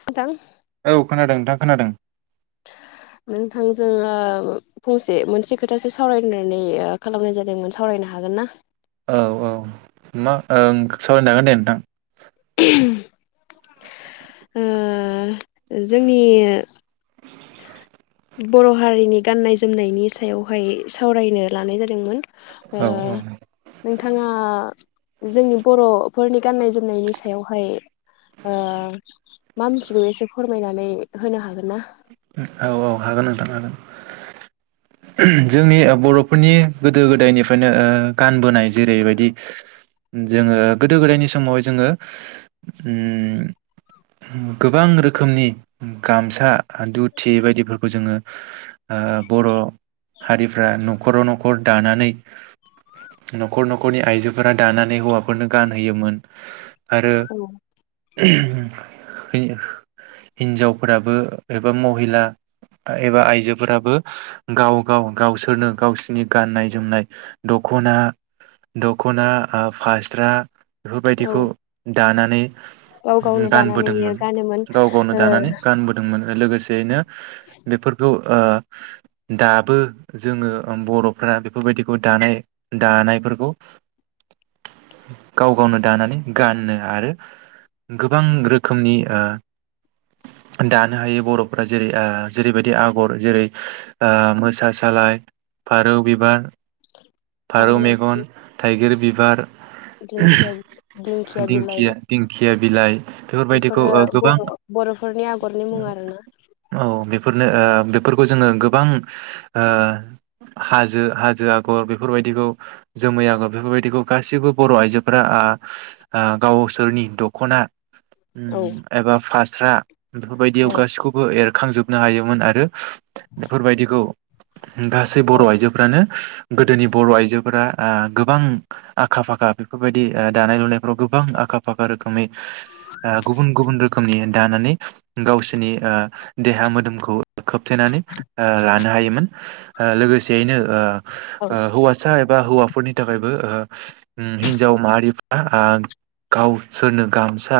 नोंथां औ खोनादों नोंथां खोनादों नोंथांजों आं फंसे मोनसे खोथासो सावरायनानै खालामनाय जादोंमोन सावरायनो हागोन ना? औ-औ मा ओं सावरायनो हागोन दे नोंथां। [unintelligible] ओ जोंनि बर हारिनि गाननाय जोमनायनि सायावहाय सावरायनो लानाय जादोंमोन। ओ औ नोंथाङा। जोंनि बर'फोरनि गान्नाय जोमनायनि सायावहाय ओ मा मोनथिगौ एसे फोरमायनानै होनो हागोन ना। औ औ हागोन नोंथां हागोन जोंनि बर'फोरनि गोदो गोदायनिफ्रायनो गानबोनाय जेरैबायदि जोङो गोदो गोदायनि समावहाय जोङो गोबां रोखोमनि गामसा ओ दुथा बायदिफोरखौ जोङो। ओ बर' हारिफ्रा न'खराव न'खर दानानै न'खर न'खरनि आइजोफोरा दानानै हौवाफोरनो गानहोयोमोन। आरो औ हिन-हिन्जावफोराबो। एबा महिला एबा आइजोफोराबो गाव-गाव-गावसोरनो गावसोरनि गाननाय जोमनाय दखना दखना ओ फास्रा बेफोरबायदिखौ औ दानानै गाव गावनो दानानै गानबोदोंमोन गानोमोन गाव गावनो ओ दानानै गानबोदोंमोन। लोगोसेयैनो बेफोरखौ ओ दाबो जोङो बर'फ्रा बेफोरबायदिखौ दानाय दानायफोरखौ गाव गावनो दानानै गानो आरो गोबां रोखोमनि ओ दानो हायो। बर'फ्रा जेरै ओ जेरैबायदि आगर जेरै मोसा सालाय फारौ बिबार। फारौ मेगन, थाइगिर बिबार दिंखिया दिंखिया दिंखिया। बिलाइ बेफोरबायदिखौ बेफोरो ओ गोबां बर‌' बर'फोरनि आगरनि मुं आरो। औ बेफोरनो ओ बेफोरखौ जोङो गोबां ओ हाजो हाजो आगर बेफोरबायदिखौ जोमै आगर बेफोरबायदिखौ गासिबो बर' आइजोफोरा ओ गावसोरनि दखना। औ एबा फासर फ्रा बेफोरबायद औ गासिखौबो एर खांजोबनो हायोमोन आरो बेफोरबायदिखौ गासै औ बर' आइजोफ्रानो। गोदोनि बर आइजोफोरा गोबां आखा फाखा बेफोरबायदि दानाय लुनायफ्राव गोबां ओ आखा फाखा रोख खामै ओ गुबुन गुबुन रोखोमनि दानानै गावसो रनि ओ देहा मोदोमखौ खोबथेनानै ओ लानो हायोमोन। ओ लोगोसेयैनो ओ औ ओ हौवासा एबा हौवाफोरनि थाखायबो। ओ ओम हिनजाव माहारिफ्रा गावसोरनो गामसा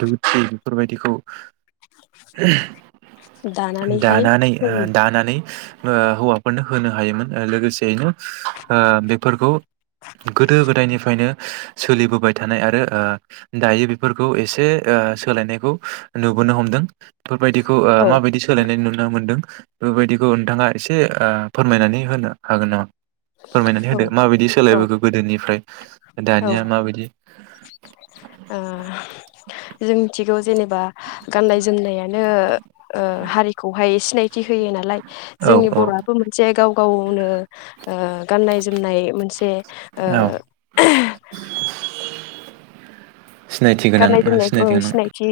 दुम बेफोरबायदिखौ दानानैहाय दानानै ओ जों दानानै। ओ हौवाफोरनो होनो हायोमोन लोगोसेयैनो ओ बेफोरखौ गोदो गोदायनिफ्रायनो सोलिबोबाय थानाय आरो ओ दायो बेफोरखौ एसे ओ सोलायनायखौ नु बोनो हमदों बेफोरबायदिखौ ओ औ माबायदि सोलायनाय नुनो मोन्दों बेबायदिखौ नोंथांङा एसे ओ फोरमायनानै होनो हागोन नामा फोरमायनानै होदो औ माबायदि औ सोलायबोखो गोदोनिफ्राय औ दानिया माबायदि ओ जों मिथिगौ जेनेबा गाननाय जोमनायानो बिनो ओ हारिखौहाय सिनायथि होयो नालाय औ जोंनि औ बर'आबो मोनसे गाव ओवनो ओ गाननाय जोमनाय मोनसे ओ औ सिनायथि गोनां गाननाय जोमनाय औ गोनां सिनायथि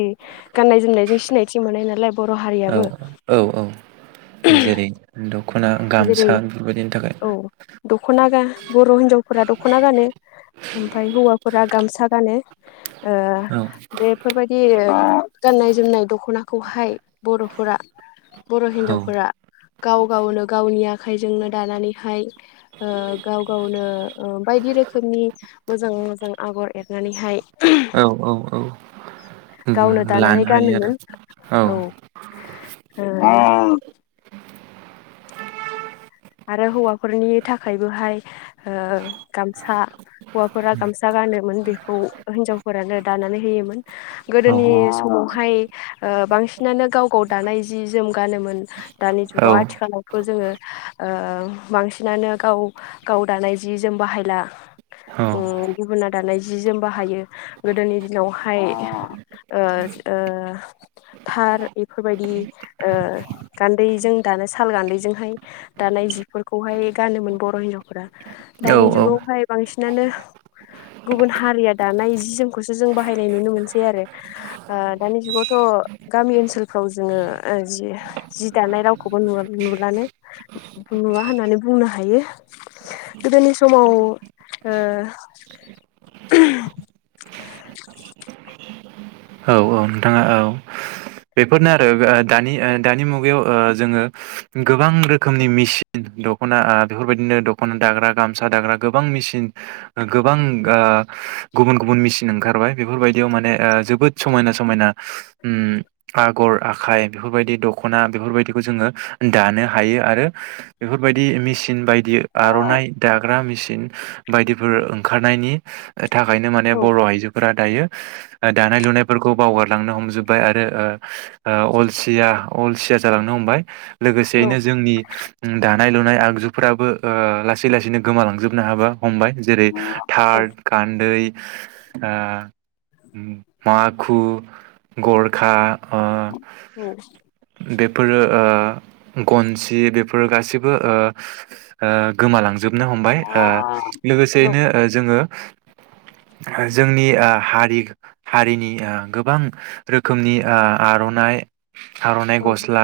गाननाय जोमनायजों सिनायथिं मोननाय नालाय बर' औ हारियाबो औ औ जेरै दख'ना जेरै गामसा बेफोरबायदिनि थाखाय औ दख'ना गा बर' हिन्जावफोरा दख'ना गानो ओमफ्राय हौवाफोरा गामसा गानो ओ औ बेफोरबायदि गाननाय जोमनाय दख'नाखौहाय बर'फोरा बर' औ हिन्जावफोरा गाव गाव ल गावनि आखाइजोंनो दानानैहाय ओ गाव गावनो ओ बायदि रोखोमनि मोजा मोजां आगर एरनानैहाय औ औ औ गावनो दानानै लानो हायो गानोमोन आरो औ आरो हौवाफोरनि थाखायबोहाय ओ गामसा हौवाफोरा गामसा गानोमोन बेखौ हिनजावफोरानो दानानै होयोमोन औ गोदोनि समावहाय ओ बांसिनानो गाव गाव दानाय जि जोम गानोमोन दानि औ जुगाव आथिखालावथ जोंङो [inaudible] ओ ओ बांसिनानो गाव गाव दानाय जि जोम बाहायला औ उम गुबुना दानाय जि जोम बाहायो गोदोनि दिनावहाय ओ ओ थार बेफोरबायदि ओ गान्दैजों दानो साल गान्दैजोंहाय दानाय जिफोरखौहाय गानोमोन बर' हिनजावफोरा दानि औ औ जुगावहाय बांसिनानो गुबुन हारिया दानाय जि जोमखौसो जों बाहायनाय नुनो मोनसै आरो ओ दानि जुगावथ' गामि ओनसोलफ्राव जोंङो जि जि दानाय रावखौबोु नुलानो नुवा होननानै बुंनो हायो गोदोनि समाव ओ औ औ नोंथांङा औ बेफोरनो आरो दानि दानि मुगायाव ओ जोंङो गोबां रोखोमनि मेसिन दख'ना ओ बेफोरबायदिनो दख'ना दाग्रा गामसा दाग्रा गोबां मेसिन गोबां ओ गुबुन गुबुन मेसिन ओंखारबाय बेफोर बायदियाव माने ओ जोबोद समायना समायना उम आगर आखाय बेफोरबायदि दखना बेफोरबायदिखौ जोंङो दानो हायो आरो बेफोरबायदि मेसिन बायदि बियो औ आर'नाइ दाग्रा मिसिन बायदिफोर ओंखारनायनि थाखायनो माने औ बर' आइजोफोरा दायो दानाय लुनाय फोरखौ बावगारलांनो हमजोबबाय आरो ओ ओ अलसिया अलसिया जालांनो हमबाय औ लोगोसेयैनो जोंनि ओ दा नाय-लुनाय आगजुफ्राबो ओ लासै लासैनो गोमालांजोबनो हाबा हमबाय जेरै औ थार, गान्दै आ माखु, गरखा, ओ बेफोरो ओ गनसि बेफोर गासिबो ओ ओ गोमालांजोब नो हमबाय ओ लोगोसेयैनो ओ जोङो जोंनि ओ हारि हारिनि ओ गोबां रोखोमनि ओ आर'नाइ थारनाय गस्ला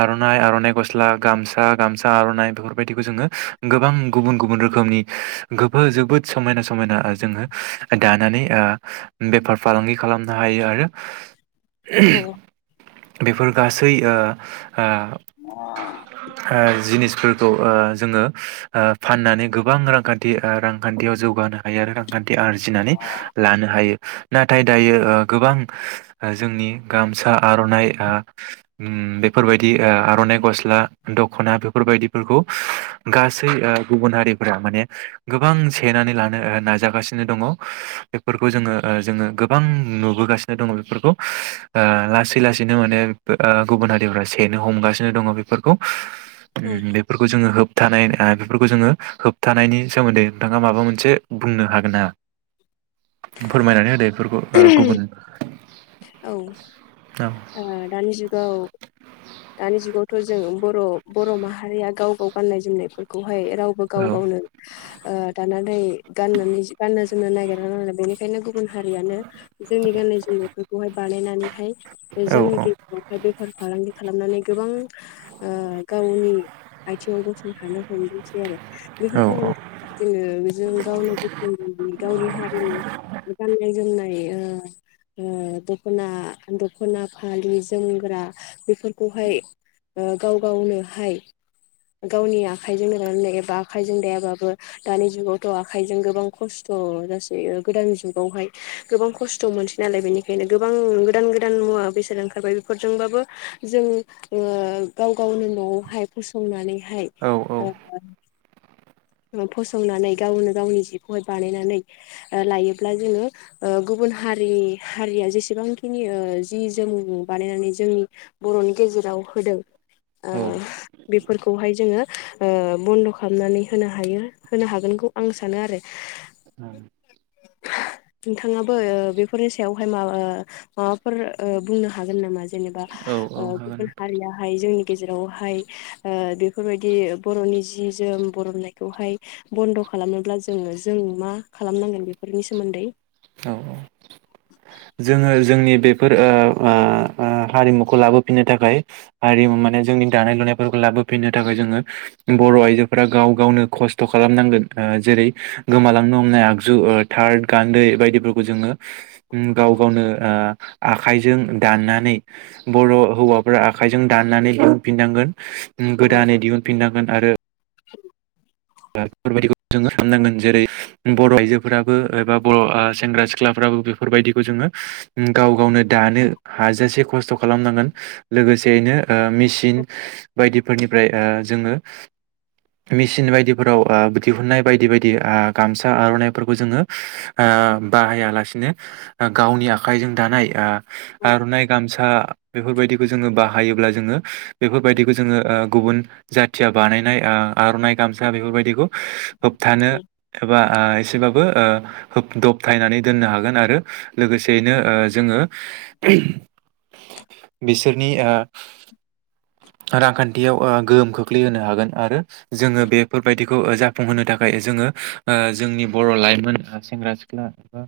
आर'नाइ आर'नाइ गस्ला गामसा गामसा आर'नाइ बेफोरबायदिखौ जोङो गोबां गुबुन गुबुन रोखोमनि गोबो जोबोद समायना समायना ओ जोङो दानानै ओ बेफार फालांगि खालामनो हायो आरो [inaudible] औ बेफोर गासै ओ ओ ओ जिनि फोरखौ ओ जोङो ओ फाननानै गोबां रांखान्थि ओ रांखान्थियाव जौगानो हायो आरोना रांखान थि आरजिनानै लानो हायो। नाथाय दायो ओ गोबां जोंनि गामसा आर'नाइ ओ बेफोरबायदि आर'नाइ गस्ला, दखना बेफोरबायदिफोरखौ गासै ओ गुबुन हारिफोरा माने गोबां सेनानै लानो नाजागासिनो दङ। बेफोरखौ जोङो ओ जोङो गोबां नुबोगासिनो दङ बेफोरखौ ओ लासै लासैनो माने ओ गुबुन हारिफ्रा सेनो हमगासिनो दङ बेफोरखौ उम बेफोरखौ जोङो होब थानाय बेफोरखौ जोङो होबथानायनि सोमोन्दै नोंथाङा माबा मोनसे बुंनो हागोन ना? फोरमायनानै होदो बेफोरखौ ओ गुबुन औ ओ औ दानि जुगाव दानि जुगाव थखौ जोंङो बर' बर' माहारिया गाव गाव गाननाय जोमनायफोरखौ बेहाय रावबो गाव औ गावनो ओ दानानै गाननानै गाननो जोमनो नागिरनालाय बेनिखायनो गु बुन हारियानो जोंनि गाननाय-जोमनाय फोरखौहाय बानायना नानैहाय बे औ जोंनि गेजेरावहाय बेफार-फालांगि खालामनानै गोबां ओ गावनि आयथिङाव गसंथानो हमदोंसै आरो औ बेफोरखौ औ हमथाना जोङो जों गावनो गोसो गावनि हारिनि गाननाय-जोमनाय ओ ओ दख'ना दख'ना, फालि, जोमग्रा बेफोरखौहाय ओ गाव गावनोहाय गावनि आखाइजों दानानै एबा आखाइजों दायाबाबो दानि जुगावथ आखाइजों गोबां खस्थ जासै ओब गोदान जुगावहाय गोबां खस्थ मोनसै नालाय बेनिखायनो गोबां गोदान गोदान मुवा बेसाद ओंखारबाय बेफोरजोंबाबो जों ओ गाव गावनो न'आवहाय फसंनानै हाय औ ओ फसंनानै गावनो गावनि जिखौहाय बानायनानै ओ लायोब्ला जोङो ओ गुबुन हारिनि हारिया जेसेबांखिनि ओ जि जोम बानायनानै जोंनि बर'नि गेजेराव होदों ओ औ बेफोरखौहाय ओ जोङो ओ बन्द' खालामनानै होनो हायो होनो हागोनखौ आं सानो आरो नोंथाङाबो ओ बे फरायसायावहाय माब ओ माबाफोर ओ बुंनो हागोन नामा? जेनेबा औ ओ हागोन बेफोर हारियाहाय जोंनि गेजेरावहाय ओ बेफोरबायदि बर'नि जि जोम बर'नायखौहाय बन्द' खालामोब्ला जोङो जों मा खालामनांगोन? बेफोरनि सोमोन्दै औ औ जोङो जोंनि बेफोर ओ ओ ओ हारिमुखौ लाबोफिननो थाखाय हारिमु माने जोंनि दानाय लुनायफोरखौ लाबोफिननो थाखाय जोङो बर' आइजोफोरा गाव गावनो खस्थ' खालामनांगोन ओ जेरै गोमालांनो हमनाय आगजु ओ थाद गान्दै बायदिफोरखौ जोङो उम गाव गावनो ओ आखाइजों दाननानै बर' हौवाफ्रा आखाइजों दाननानै दिहुनफिननांगोन। औ गोदानै दिहुनफिननां गोन आरो [inaudible] [unintelligible] जोङो खालामनांगोन जेरै बर' आइजोफोराबो एबा बर ओ सेंग्रा सिख्लाफ्राबो बेफोरबायदिखौ जोङो गाव गावनो दानो हाजासे खस्थ' खालामनांगोन लोगोसेयैनो ओ मिसिन बायदिफोरनिफ्राय ओ जोङो मिसिन बायदि फोराव ओ दिहुननाय बायदि बायदि आ गामसा आर'नाइफोरखौ जोङो ओ बाहायालासिनो ओ गावनि आखाइजों दानाय ओ औ आर'नाइ, गामसा बेफोरबायदिखौ जोङो बाह हायोब्ला जोङो बेफोरबायदिखौ जोङो ओ गुबुन जाथिया बानायनाय ओ आर'नाइ गाम सा बेफोरबायदिखौ होबथानो एबा आ एसेबाबो ओ होब दबथायनानै दोननो हागोन आरो लोगोसेयैनो ओ जोङो बिसोरनि ओ रांखान्थियाव ओ गोहोम खोख्लैहोनो हागोन आरो जोङो बे फोरबायदिखौ ओ जाफुंहोनो थाखाय जोङो ओ जोंनि बर' लाइमोनफोर सेंग्रा सिख्ला एबा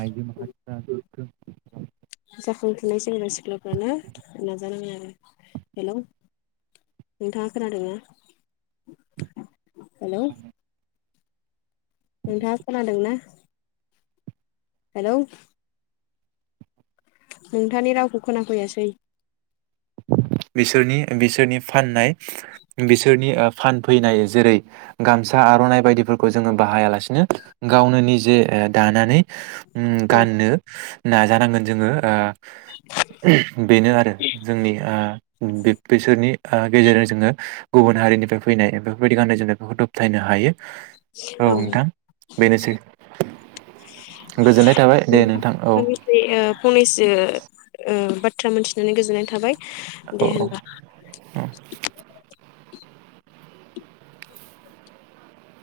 आइजो माहारिफ्रा [unintelligible] जाखांफुनाय सेंग्रा सिख्लाफ्रानो नाजानांगोन आरो हेलौ नोंथाङा खोनादोंना? हेलौ नोंथाङा खोनादोंना? हेलौ नोंथांनि रावखौ खोनाफैयासै। बिसोरनि ओ बिसोरनि फाननाय बिसोरनि ओब फानफैनाय जेरै गामसा आर'नाइ बायदिफोरखौ जोङो बाहायालासिनो गावनो निजे ओ दानानै उम औ गाननो नाजानांगोन जोङो ओ बेनो आरो जोंनि ओ बिब बिसोरनि ओ गेजेरजों जोङो गुबुन हारिनिफ्राय फैनाय बेफोरबायदि गाननाय जोमनायफोरखौ दबथायनो हायो। औ [unintelligible] बेनोसै गोजोननाय थाबाय दे नोंथां औ फंनैसो ओ बाद थ्रा मोनथिनानै गोजोननाय थाबाय। औ दे होनबा। औ